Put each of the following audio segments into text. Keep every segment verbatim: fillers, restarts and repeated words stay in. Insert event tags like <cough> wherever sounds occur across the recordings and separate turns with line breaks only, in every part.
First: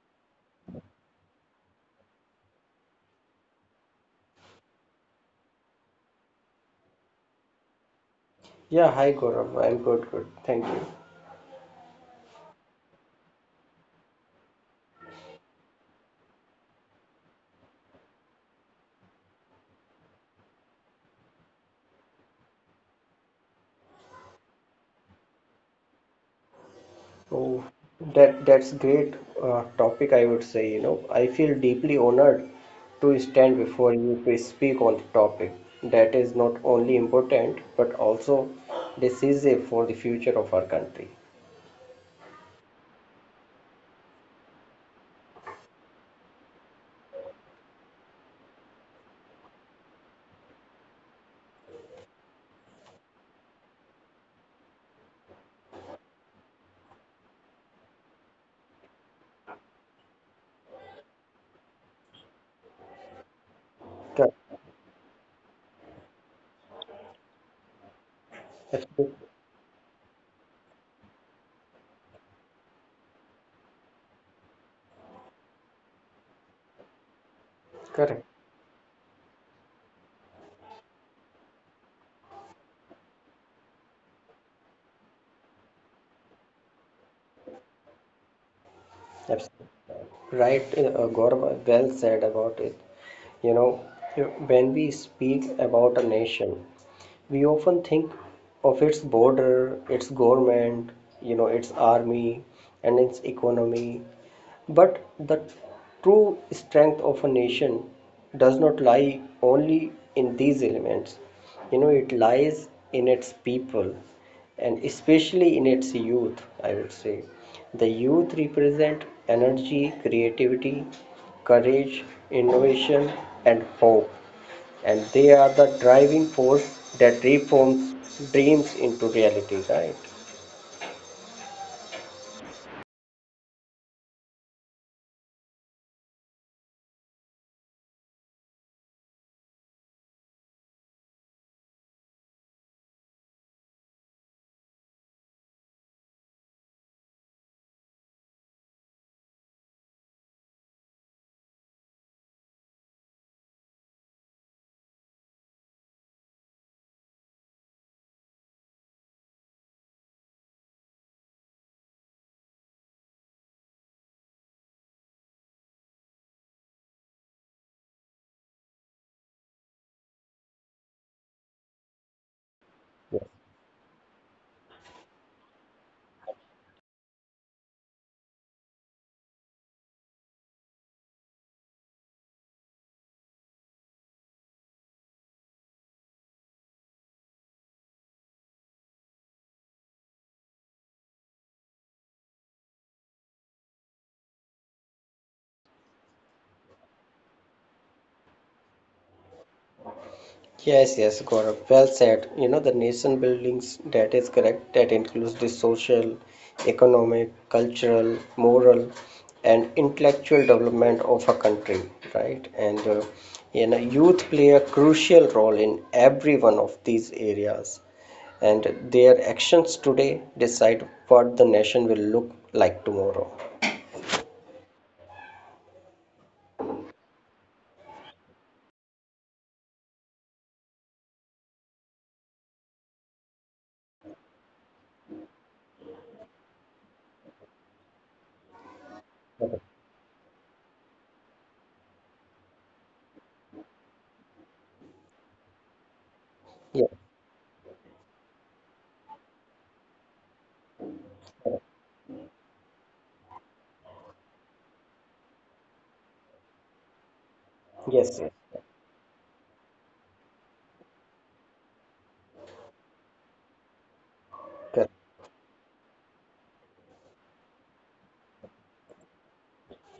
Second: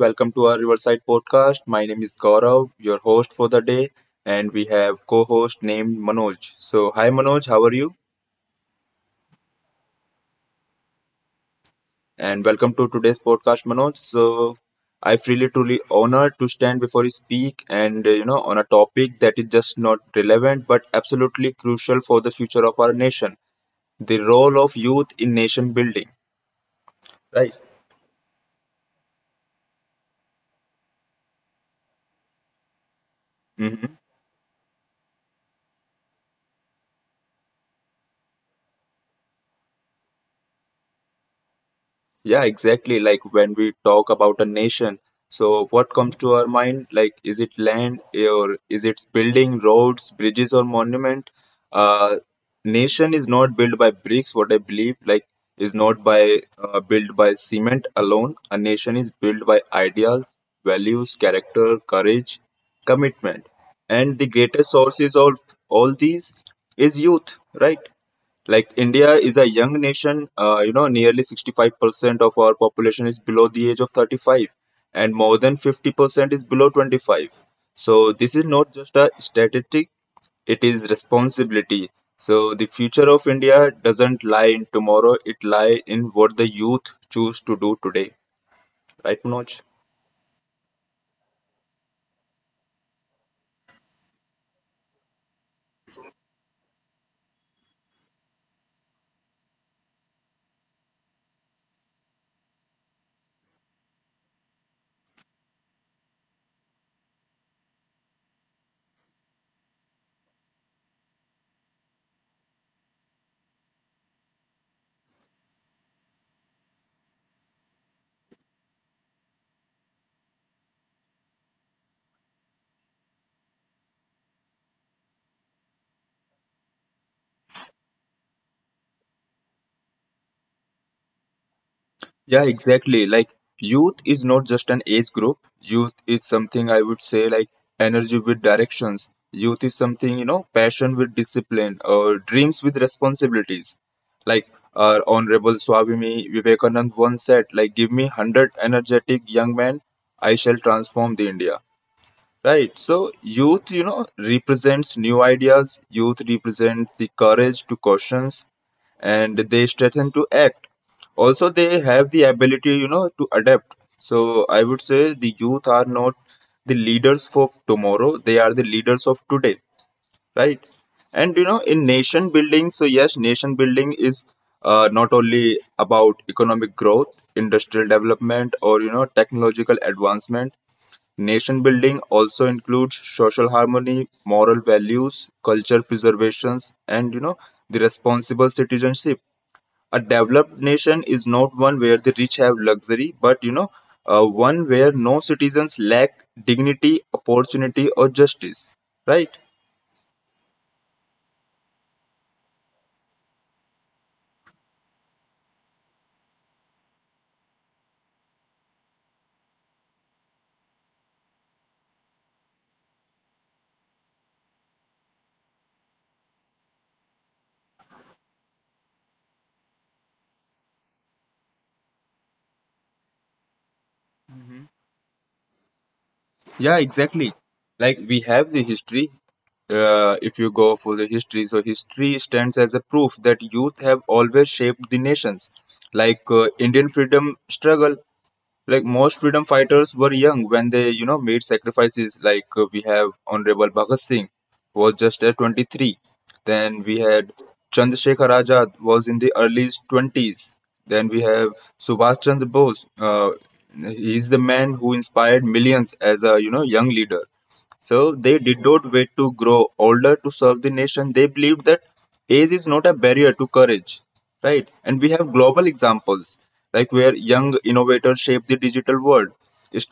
welcome to our Riverside podcast. My name is Gaurav, your host for the day, and we have co-host named Manoj. So, hi Manoj, how are you?
Yeah, hi Gaurav. I'm good, good. Thank you.
And welcome to today's podcast, Manoj. So, I feel it truly honored to stand before you speak, and uh, you know, on a topic that is just not relevant but absolutely crucial for the future of our nation: the role of youth in nation building. Right.
Oh, that that's great uh, topic, I would say. You know, I feel deeply honored to stand before
Mhm.
you to speak on the topic that is not only important but also decisive for the future of our country.
Yeah, exactly. Like when we talk about a nation, so what comes to our mind? Like, is it land eh, or is it building roads, bridges, or monument? Uh, Nation is not built by bricks. What I believe, like, is not by uh, built by cement alone. A nation is built by ideas, values, character, courage, commitment, and the
Correct.
greatest sources of all these is youth, right? Like India
Absolutely.
is a young nation. uh, you know nearly sixty-five percent of our population is below the age of thirty-five, and more than fifty percent is below twenty-five. So
Correct.
this is not just a statistic, it is responsibility. So the future of India doesn't lie in tomorrow, it lie in what the youth choose to do today, right, Manoj?
Absolutely. Right, uh, uh, Gaurav, well said about it. You know, when we speak about a nation, we often think of its border, its government, you know, its army, and its economy. But the true strength of a nation does not lie only in these elements. You know, it lies in its people and especially in its youth. I would say the youth represent energy, creativity, courage, innovation, and hope, and they are the driving force that reforms dreams into reality, right?
Yeah, exactly. Like youth is not just an age group. Youth is something I would say like energy with directions. Youth is something, you know, passion with discipline or dreams with responsibilities. Like our honorable Swamini Vivekanand once said, like give me a hundred energetic young men, I shall transform the India. Right. So youth, you know, represents new ideas. Youth represent the courage to questions and they strengthen to act. Also, they have the ability, you know, to adapt. So I would say the youth are not the leaders of tomorrow. They are the leaders of today. Right. And you know, in nation building, so yes, nation building is uh, not only about economic growth, industrial development, or you know, technological advancement. Nation building also includes social harmony, moral values, culture preservations, and you know the responsible citizenship. A developed nation is not one where the rich have luxury, but you know uh, one where no citizens lack dignity, opportunity, or justice. Right?
Yes, yes, Gaurav. Well said. You know, the nation buildings, that is correct, that includes the social, economic, cultural, moral, and intellectual development of a country, right? And, uh, you know, youth play a crucial role in every one of these areas, and their actions today decide what the nation will look like tomorrow.
Mhm. Yeah, exactly. Like we have the history, uh, if you go for the history, so history stands as a proof that youth have always shaped the nations. Like uh, Indian freedom struggle, like most freedom fighters were young when they, you know, made sacrifices. Like uh, we have honorable Bhagat Singh was just at twenty-three, then
Yeah.
we had Chandrasekhar Azad was in the early twenties, then we have Subhash Chandra Bose. Uh, he is the man who inspired millions as a, you know, young leader. So
Yes, yes,
they did not wait to grow older to serve the nation. They believed that age is not a barrier to courage, right?
correct.
And we have global examples like where young innovators shape the digital world.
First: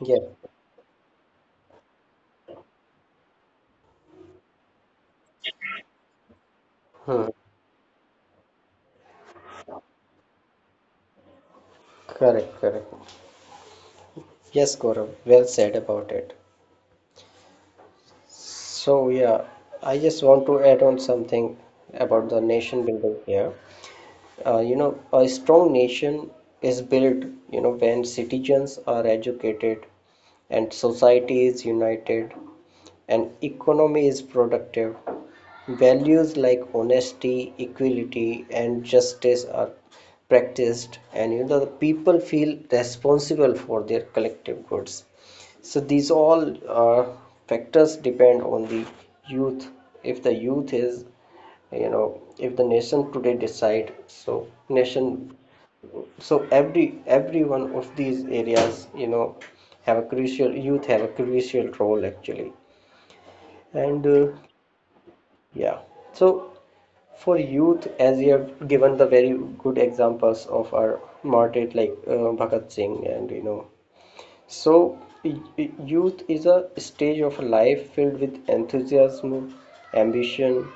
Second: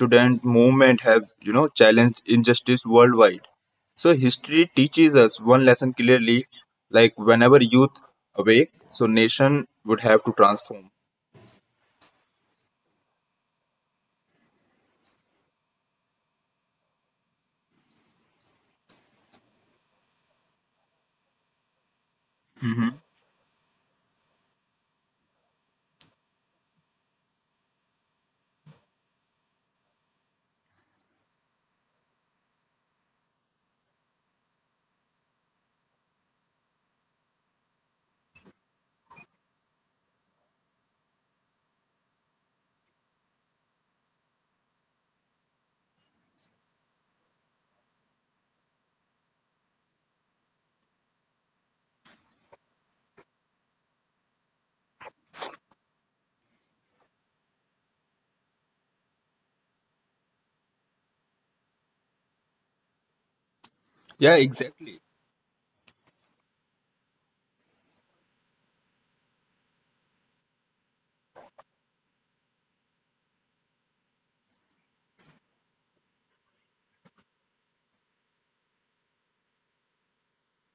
Yeah.
movement have, you know, challenged injustice worldwide. So history teaches us one lesson clearly, like
Hmm.
whenever youth awake, so nation would have to transform.
Correct, correct. Yes, Gaurav, well said about it. So yeah, I just want to add on something about the nation
Mhm.
building here. Uh, you know, a strong nation is built, you know, when citizens are educated and society is united and economy is productive. Values like honesty, equality, and justice are practiced, and you know, the people feel responsible for their collective goods. So these all uh, factors depend on the youth. If the youth is, you know, if the nation today decide, so nation, so every every one of these areas, you know, have a crucial youth have a crucial role actually. And uh,
Yeah, exactly.
Yeah, so for youth, as you have given the very good examples of our martyred like uh, Bhagat Singh, and you know, so, youth is a stage of life filled with enthusiasm, ambition,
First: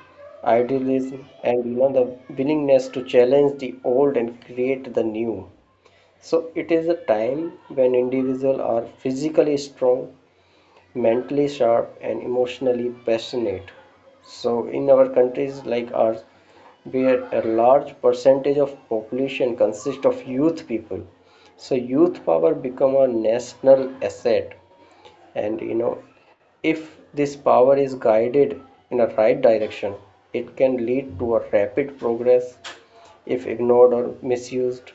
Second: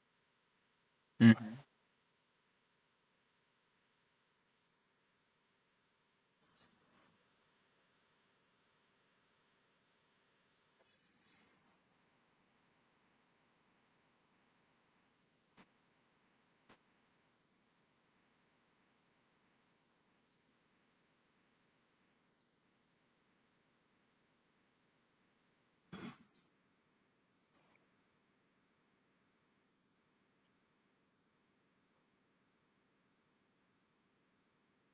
idealism, and you know the willingness to challenge the old and create the new. So, it is a time when individuals are physically strong, mentally sharp, and emotionally passionate. So in our countries like ours, where a large percentage of population consists of youth people, so youth power become a national asset. And you know, if this power is guided in a right direction, it can lead to a rapid progress. If ignored or misused,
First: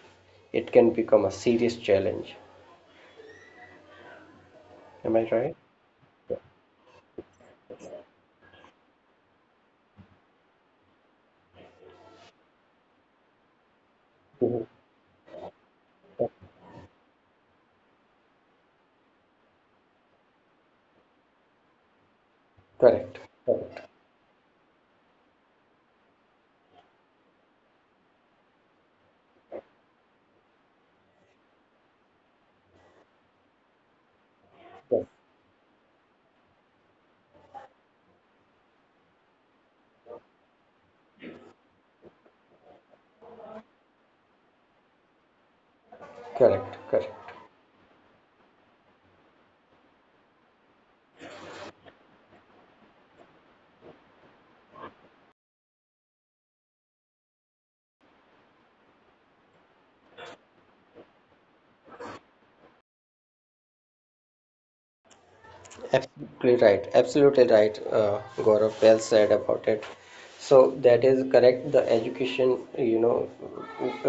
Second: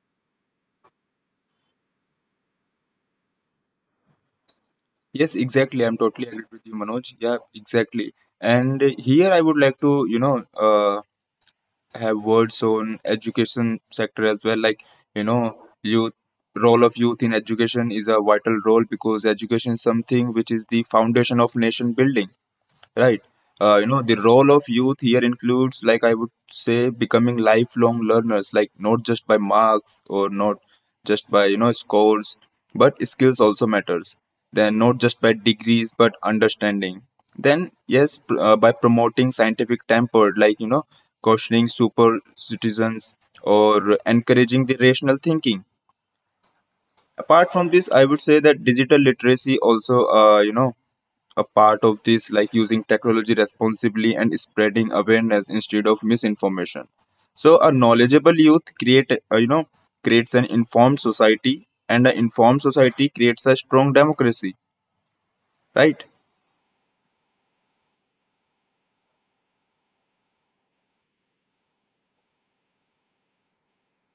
it can become a serious challenge. Am I
Yes,
right?
exactly. I'm totally agreed with you, Manoj. Yeah, exactly. And here I would like to, you know, uh, have words on education sector as well. Like, you know, youth role of youth in education is a vital role because education is something which is the foundation of nation building.
Correct.
Right. Uh, you know, the role of youth here includes, like I would say, becoming lifelong learners, like not just by marks or not just by, you know, scores, but skills also matters. Then not just by degrees, but understanding. Then, yes, pr- uh, by promoting scientific temper, like, you know, cautioning super citizens or encouraging the rational thinking.
Correct. Correct.
Apart from this, I would say that digital literacy also, uh, you know, a part of this, like using technology responsibly and spreading awareness instead of misinformation. So a knowledgeable youth create, uh, you know, creates an informed society, and an informed society creates a strong democracy, right?
Absolutely right. Absolutely right. Uh, Gaurav, well said about it. So that is correct. The education, you know,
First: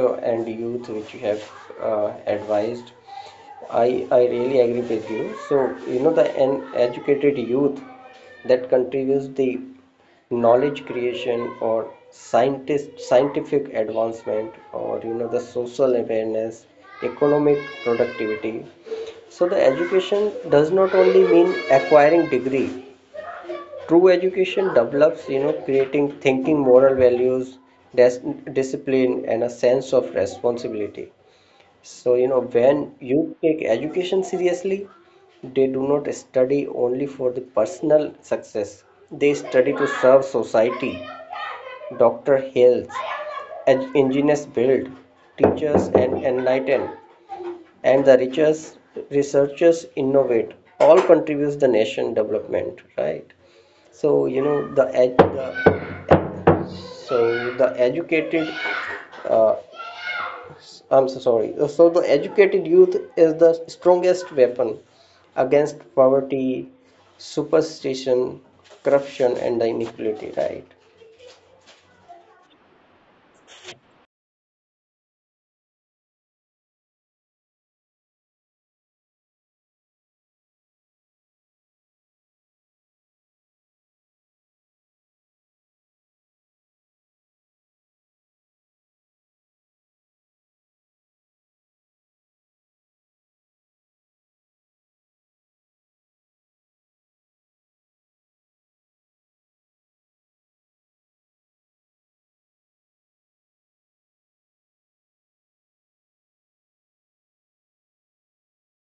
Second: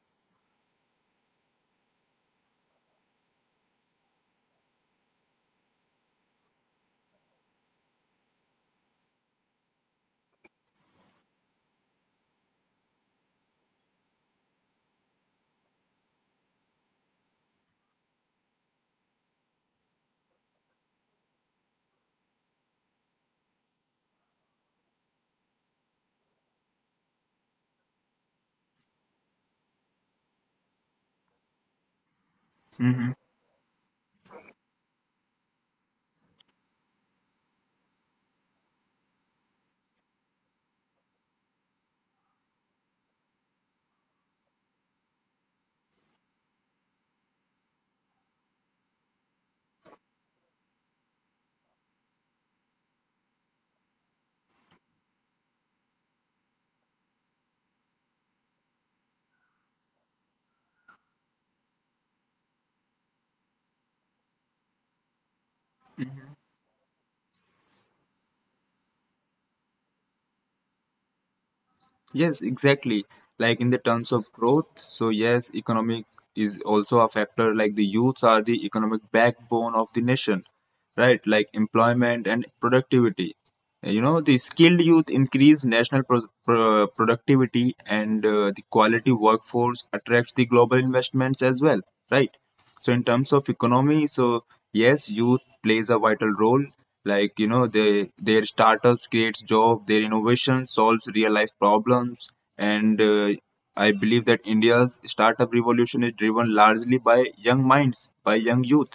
uh, and youth which you have uh, advised, I I really agree with you. So you know the an educated youth that contributes the knowledge creation or scientist scientific advancement, or you know the social awareness, economic productivity. So the education does not only mean acquiring degree. True education develops, you know, creating thinking, moral values, dis- discipline, and a sense of responsibility. So, you know, when you take education seriously, they do not study only for the personal success, they study to serve society. Doctor Hales, engineers build, teachers and enlighten, and the richest researchers innovate. All contributes the nation development, right? So you know the, ed- the so the educated uh, I'm so sorry. So the educated youth is the strongest weapon against poverty, superstition, corruption, and the inequality. Right?
Yes, exactly. Like in the terms of growth, so yes, economic is also a factor. Like the youths are the economic backbone of the nation, right? Like employment and productivity. You know, the skilled youth increase national pro pro productivity, and uh, the quality workforce attracts the global investments as well, right? So in terms of economy, so yes, youth plays a vital role, like you know, they their startups creates job, their innovation solves real life problems, and uh, I believe that India's startup revolution is driven largely by young minds, by young youth,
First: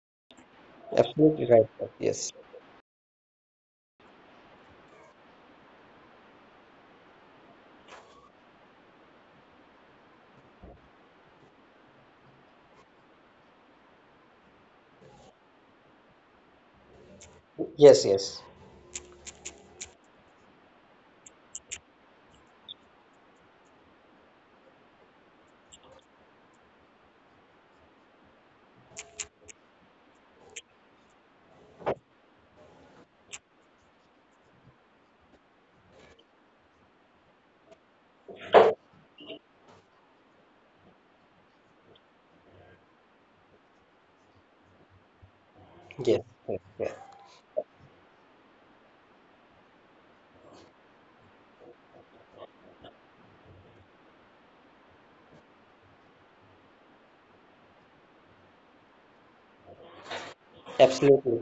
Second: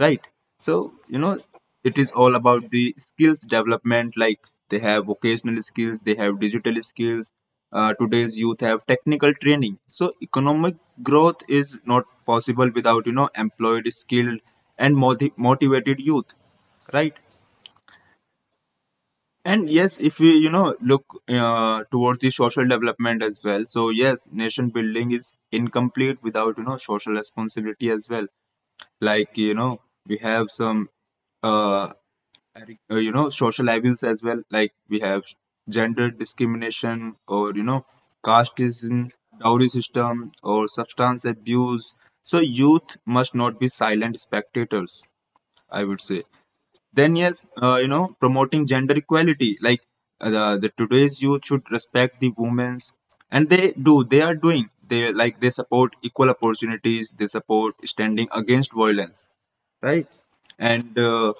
right? So you know,
Absolutely right, sir.
it is
Yes.
all about the skills development. Like they have vocational skills, they have digital skills. Uh, today's youth have technical training. So economic growth is not possible without, you know, employed, skilled, and moti- motivated youth, right?
Yes, yes,
And yes, if we, you know, look uh, towards the social development as well. So yes, nation building is incomplete without, you know, social responsibility as well. Like you know we have some uh, ag- uh, you know, social evils as well. Like we have gender discrimination or you know casteism, dowry system or substance abuse. So youth must not be silent spectators. I would
yes,
say
yes, yes.
then yes, uh, you know, promoting gender equality, like uh, the, the today's youth should respect the women's, and they do, they are doing, they like, they support equal opportunities, they support standing against violence, right? And uh,
Absolutely,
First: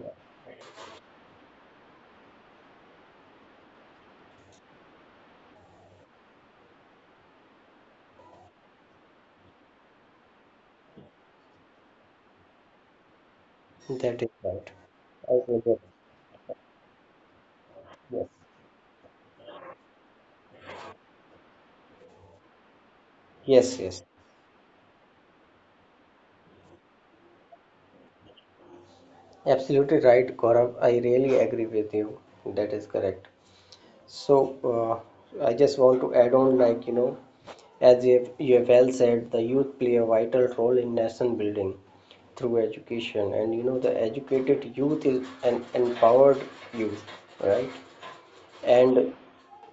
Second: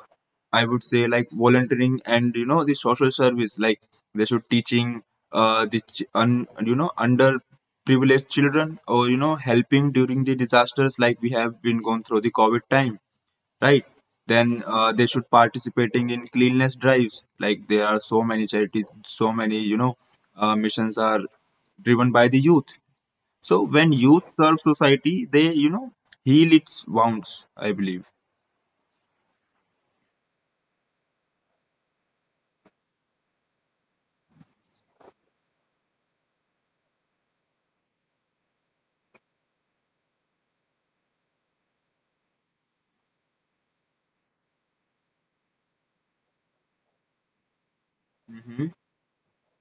I would say like volunteering and, you know, the social service, like they should teaching uh, the ch- un, you know, under privileged children, or you know, helping during the disasters, like we have been going through the COVID time, right?
that is right.
Then uh, they
I
should
will get
participating in cleanliness drives. Like there are
it.
so many charities, so many, you know, uh, missions are driven by the youth. So
Yes, yes,
when
yes.
youth serve society, they, you know, heal its wounds. I believe.
Absolutely right, Gaurav. I really agree with you. That is correct. So, uh, I just want to add on, like, you know, as you have, you have well said, the youth play a vital role in nation building through education, and you know, the educated youth is an empowered youth, right?
Hmm.
And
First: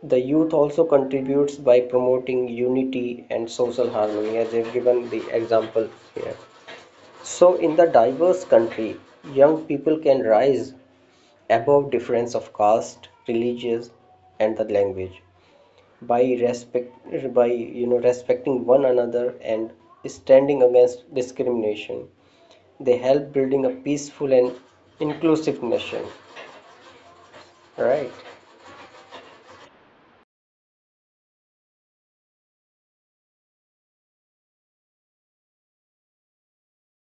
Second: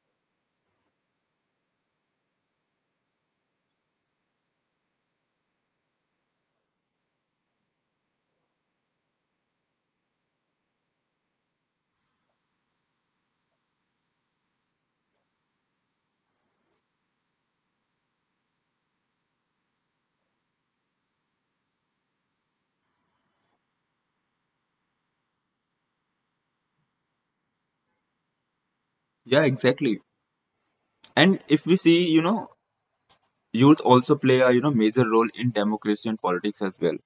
the youth also contributes by promoting unity and social harmony, as I've given the example here. So in the diverse country, young people can rise above difference of caste, religious, and the language, by respect, by you know respecting one another and standing against discrimination. They help building a peaceful and inclusive nation, right?
Yeah, exactly. And if we see, you know, youth also play a, you know, major role in democracy and politics as well,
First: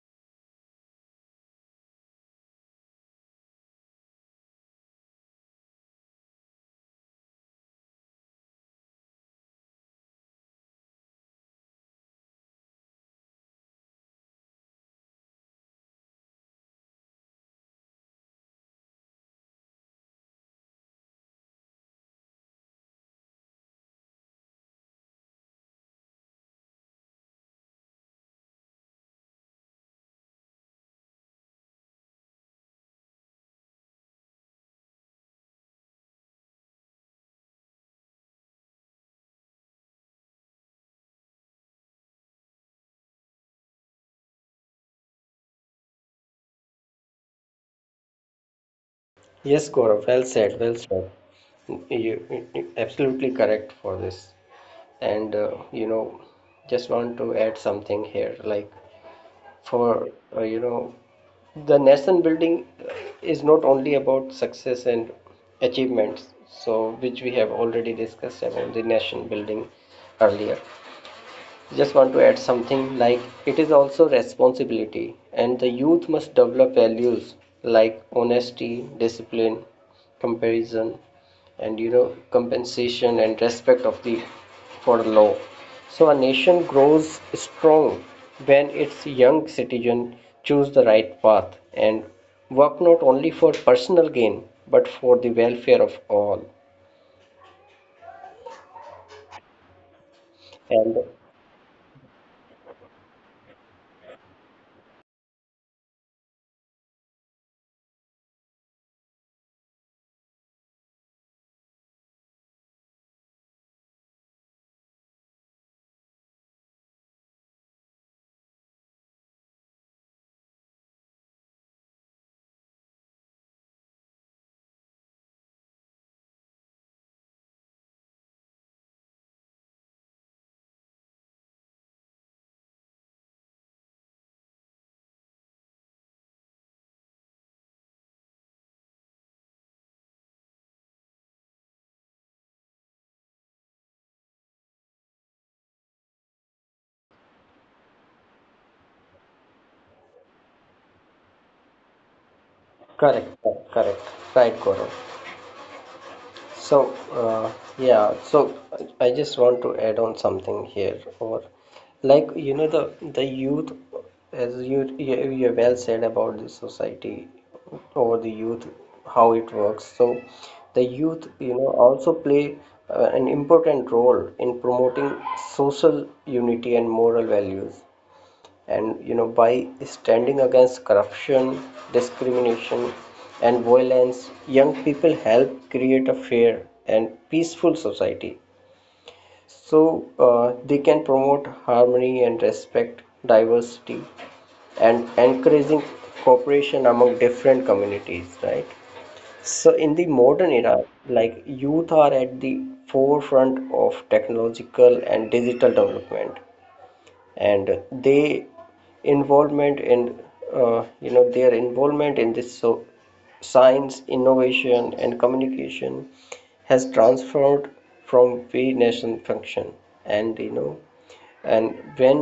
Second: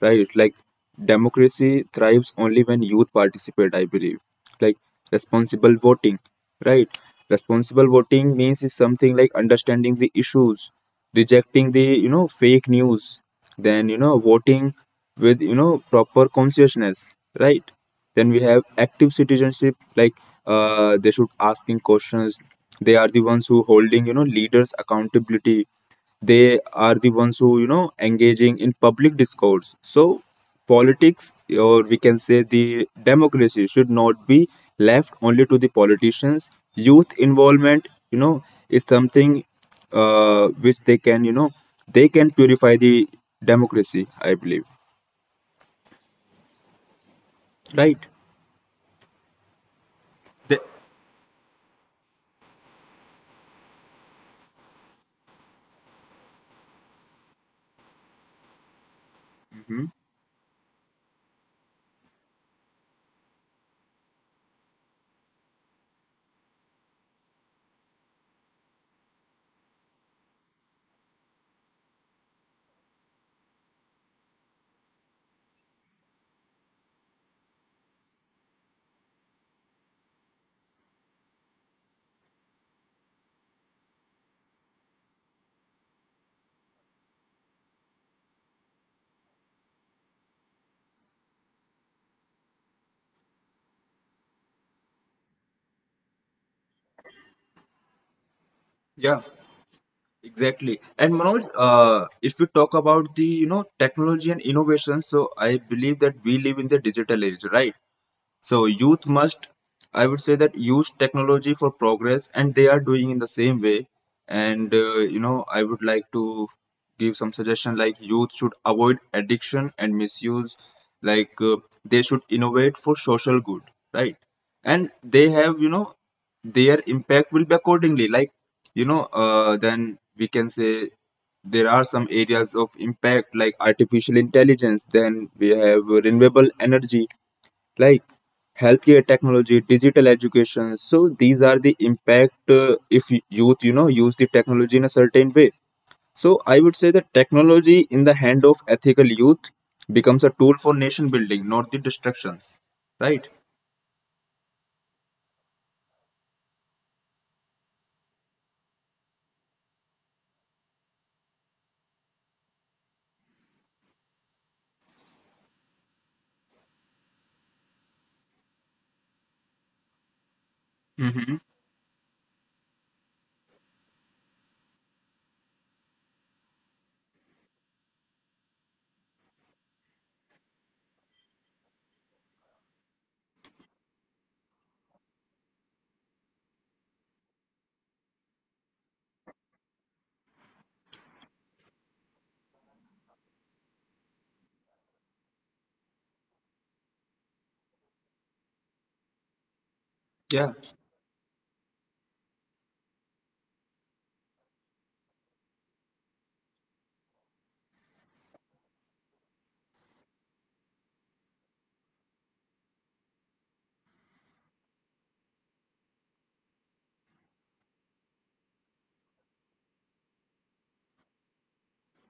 right? Like democracy thrives only when youth participate, I believe. Like responsible voting, right? Responsible voting means is something like understanding the issues, rejecting the, you know, fake news, then you know, voting with, you know, proper consciousness, right? Then we have active citizenship, like uh, they should asking questions. They are the ones who holding, you know, leaders accountability, they are the ones who, you know, engaging in public discourse. So politics, or we can say the democracy should not be left only to the politicians. Youth involvement, you know, is something uh, which they can, you know, they can purify the democracy, I believe, right?
Yes, Gaurav, well said,
The-
well said. You you- absolutely correct for this. And uh, you know, just want to add something here. Like
hmm.
for uh, you know, the nation building is not only about success and achievements. So which we have already discussed about the nation building earlier. Just want to add something like it is also responsibility, and the youth must develop values like honesty, discipline, comparison, and you know, compensation and respect of the for law. So a nation grows strong when its young citizen choose the right path and work not only for personal gain but for the welfare of all.
Yeah, exactly.
And
And Manoj, uh, if we talk about the, you know, technology and innovation, so I believe that we live in the digital age, right? So youth must, I would say, that use technology for progress, and they are doing in the same way. And uh, you know, I would like to give some suggestion, like youth should avoid addiction and misuse. Like uh, they should innovate for social good, right? And they have, you know, their impact will be accordingly. Like you know, uh, then we can say there are some areas of impact like artificial intelligence. Then we have renewable energy, like healthcare technology, digital education. So these are the impact uh, if y- youth, you know, use the technology in a certain way. So I would say that technology in the hand of ethical youth becomes a tool for nation building, not the destructions. Right?
correct, correct, correct. Right, Gaurav. So, uh, yeah, so I I just want to add on something here, or like you know the the youth, as you you you well said about the society or the youth, how it works. So, the youth,
Mm-hmm.
you know, also play uh, an important role in promoting social unity and moral values, and you know by standing against corruption, discrimination, and violence, young people help create a fair and peaceful society. So uh, they can promote harmony and respect diversity and encouraging cooperation among different communities, right? So in the modern
Yeah.
era, like youth are at the forefront of technological and digital development, and they involvement in uh, you know their involvement in this, so science, innovation, and communication has transformed from very national function. And you know, and when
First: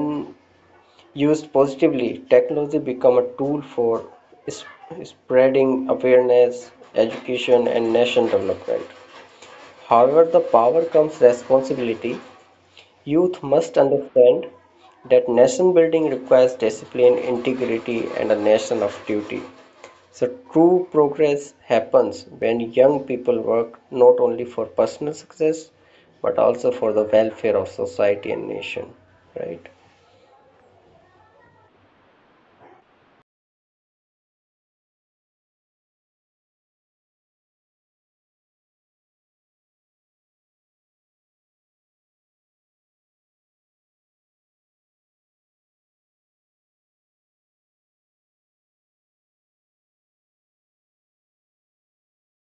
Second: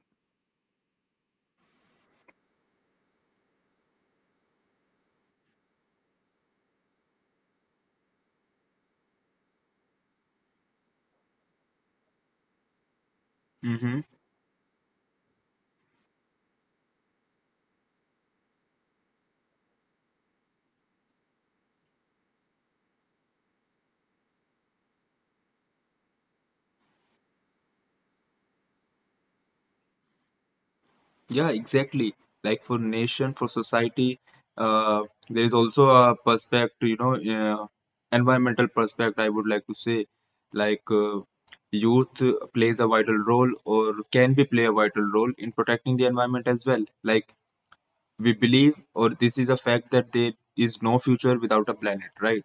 used positively, technology become a tool for is- spreading awareness, education, and nation development. However, the power comes responsibility. Youth must
Mm-hmm.
understand that nation building requires discipline, integrity, and a nation of duty. So, true progress happens when young people work not only for personal success but also for the welfare of society and nation. Right?
Yeah, exactly. Like for nation, for society, uh, there is also a perspective, you know, uh, environmental perspective, I would like to say. Like uh, youth uh, plays a vital role or can be play a vital role in protecting the environment as well. Like we believe, or this is a fact that there is no future without a planet, right?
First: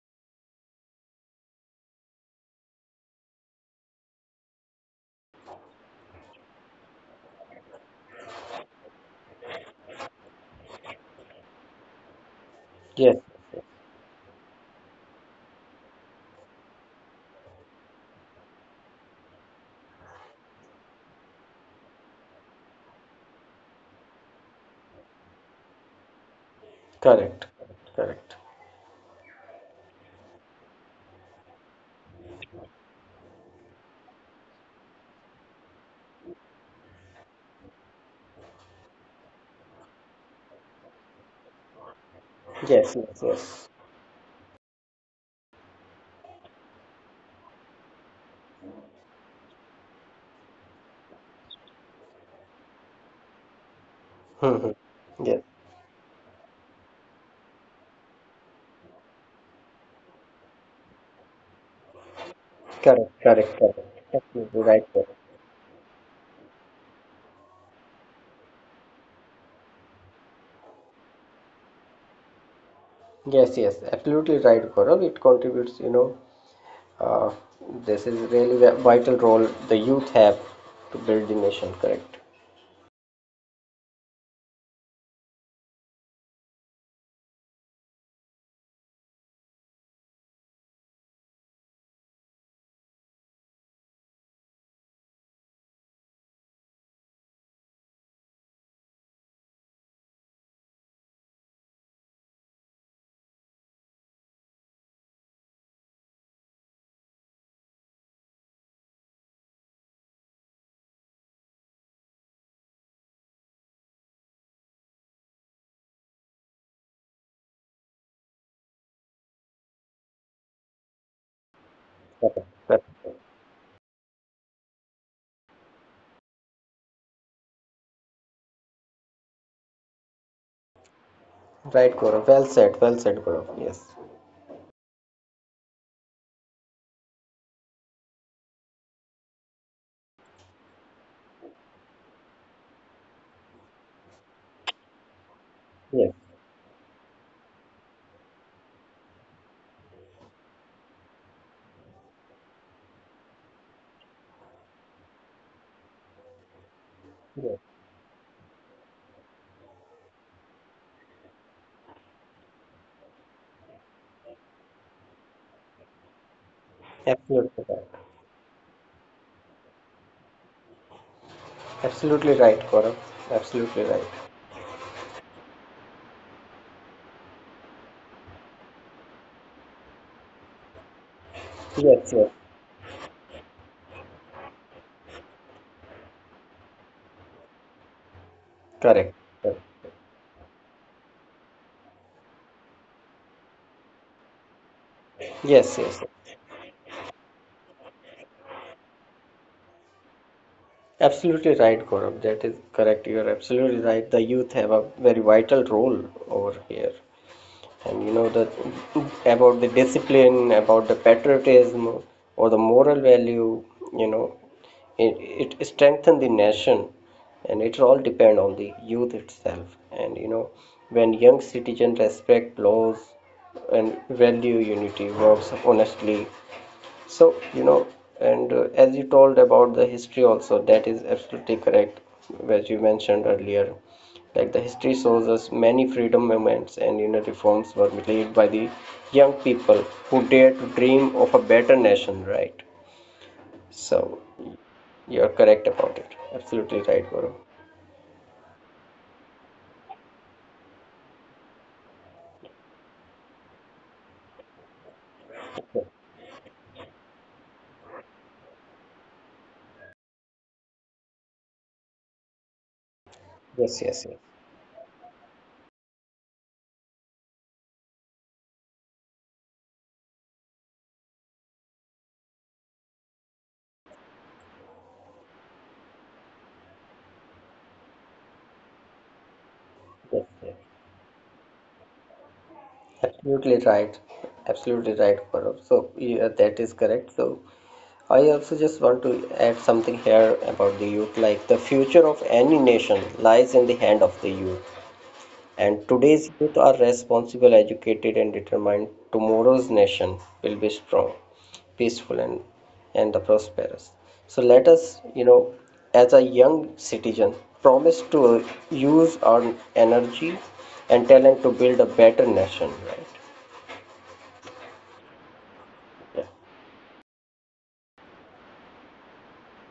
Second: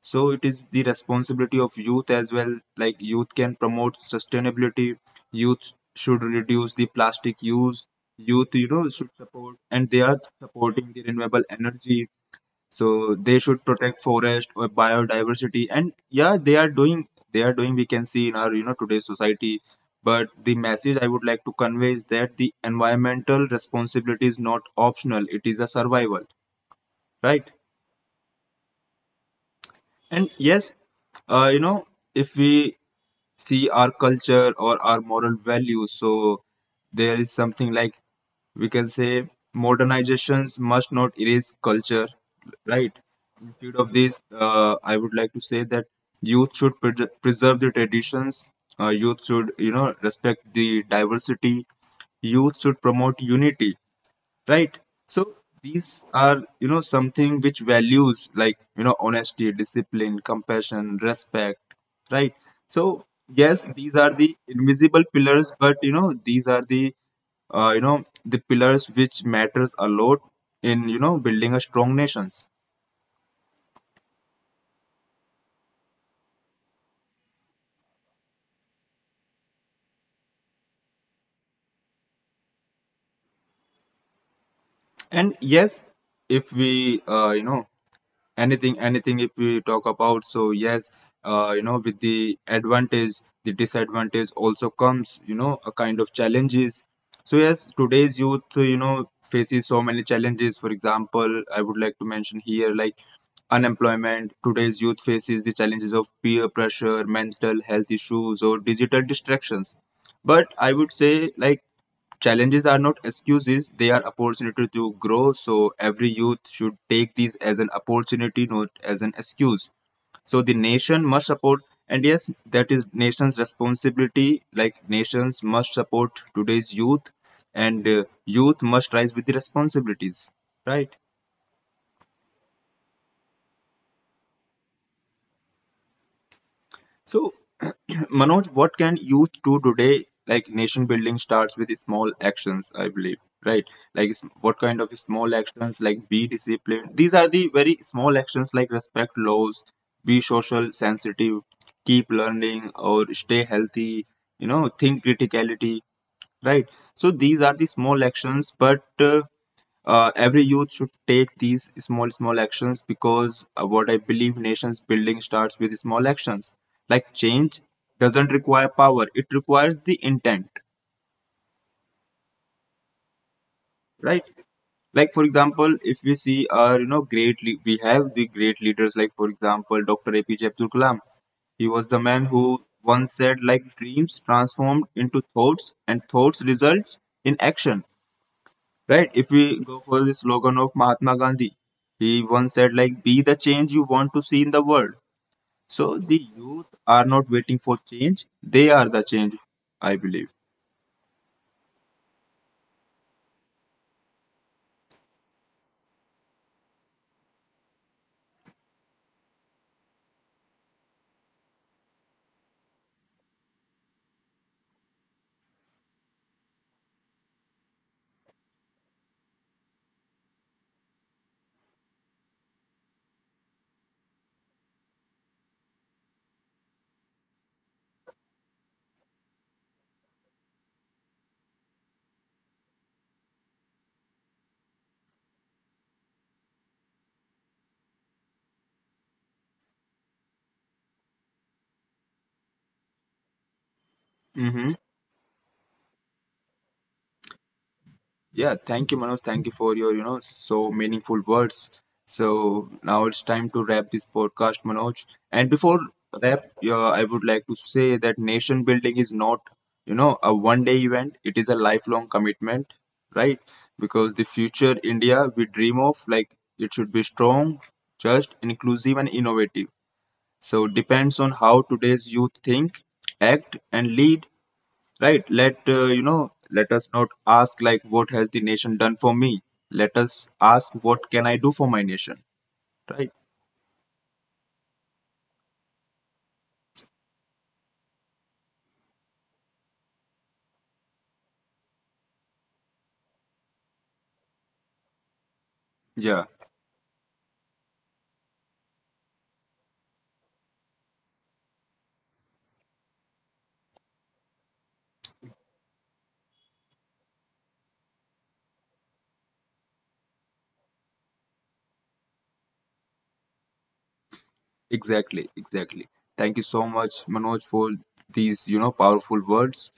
So it is the responsibility of youth as well. Like youth can promote sustainability. Youth should reduce the plastic use. Youth, you know, should support, and they are supporting the renewable energy.
Yes,
So they should protect forest or biodiversity. And yeah, they are doing. They are doing. We can see in our, you know, today's society. But the message I would like to convey is that the environmental responsibility is not optional. It is a survival,
correct,
right?
correct.
And yes, uh, you know, if we see our culture or our moral values. So there is something like we can say modernizations must not erase culture, right?
Yes, yes, yes.
Instead of this, uh, I would like to say that youth should pre- preserve the traditions. Uh, youth should, you know, respect the diversity. Youth should promote unity,
Hmm.
right? So
Yes,
these are, you know something which values, like, you know honesty, discipline, compassion, respect, right? So
correct, correct,
yes, these
correct.
are the
Absolutely right,
invisible
Gaurav.
pillars, but you know these are the uh, you know the pillars which matters a lot in, you know building a strong nations.
Yes, yes, absolutely right, Gaurav. It contributes, you know, Uh, this is really a vital role the youth have to build the nation, correct?
And yes, if we uh, you know anything anything if we talk about, so yes, uh, you know with the advantage the disadvantage also comes, you know a kind of challenges. So yes, today's youth, uh, you know faces so many challenges. For example, I would like to mention here, like unemployment. Today's youth faces the challenges of peer pressure, mental health issues, or digital distractions. But I would say, like, challenges are not excuses, they are opportunity to grow. So every youth should take these as an opportunity, not as an excuse. So the nation must support, and yes,
Correct,
that is
correct.
nation's responsibility. Like nations must support today's youth, and uh, youth must rise with the responsibilities, right?
Right, Gaurav. Well said, well said, Gaurav. Yes.
So, <clears throat> Manoj, what can youth do today? Like nation building starts with small actions, I believe, right? Like s- what kind of small actions? Like
Yes.
be disciplined. These are the very small actions, like respect laws, be social sensitive, keep learning, or stay healthy. You know, think criticality, right? So these are the
Yes.
small actions, but uh, uh, every youth should take these small small actions, because uh, what I believe, nations building starts with small actions. Like change
Absolutely right.
doesn't require power, it requires the intent,
Absolutely right, Gaurav. Absolutely right.
right? Like, for example, if we see, uh, you know great le- we have the great leaders, like for example doctor. A P J Abdul Kalam. He was the man
Yes, yes.
who once said, like, dreams transformed into thoughts and thoughts results in action, right?
Correct,
If we
correct.
go for the slogan of Mahatma Gandhi, he once said, like, be the change you want to see in the world.
Yes,
So
yes.
the youth are not waiting for change, they are the change, I believe.
Absolutely right, Gaurav. That is correct. You are absolutely right. The youth have a very vital role over here. And you know the about the discipline, about the patriotism, or the moral value, you know, it, it strengthens the nation, and it all depend on the youth itself. And you know, when young citizens respect laws and value unity, works honestly, so, you know, and uh, as you told about the history also, that is absolutely correct, as you mentioned earlier. Like the history shows us many freedom movements, and you know reforms were led by the young people who dared to dream of a better nation, right? So
Mm-hmm.
you're correct about it. Absolutely right, Guru.
Yeah, thank you, Manoj. Thank you for your, you know, so meaningful words. So now it's time to wrap this podcast, Manoj. And before wrap, yeah, I would like to say that nation building is not, you know, a one-day event. It is a lifelong commitment, right?
Yes, yes,
Because the
yes.
future India we dream of, like, it should be strong, just, inclusive, and innovative. So depends on how today's youth think, act, and lead, right? Let uh, you know let us not ask like what has the nation done for me, let us
Yes.
ask what can I do for my nation, right?
Absolutely right. Absolutely right, Gaurav. So yeah, that is correct. So I also just want to add something here about the youth. Like the future of any nation lies in the hand of the youth. And
Yeah,
today's youth are responsible, educated, and determined. Tomorrow's nation will be strong, peaceful, and and the prosperous. So let us, you know, as a young citizen, promise to use our energy and talent to build a better nation. Right.
exactly, exactly. Thank you so much, Manoj, for these, you know powerful words.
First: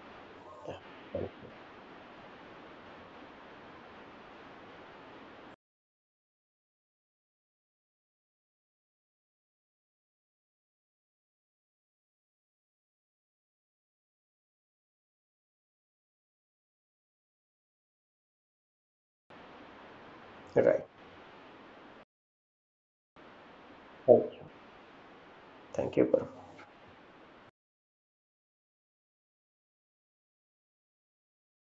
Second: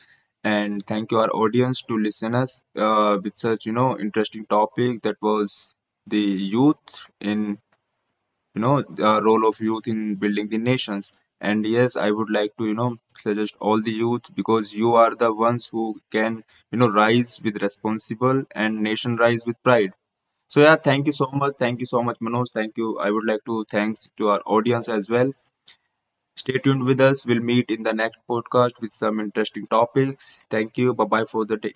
And thank you our audience to listen us, uh, with such, you know interesting topic. That was the youth in, you know uh, role of youth in building the nations. And yes, I would like to, you know suggest all the youth, because you are the ones who can, you know rise with responsible and nation rise with pride. So yeah,
Right.
thank you so much, thank you so much Manoj, thank you. I would like to thanks to
Thank you.
our audience as well.
Thank you. Parag.
Stay tuned with us, we'll meet in the next podcast with some interesting topics. Thank you, bye bye for the day.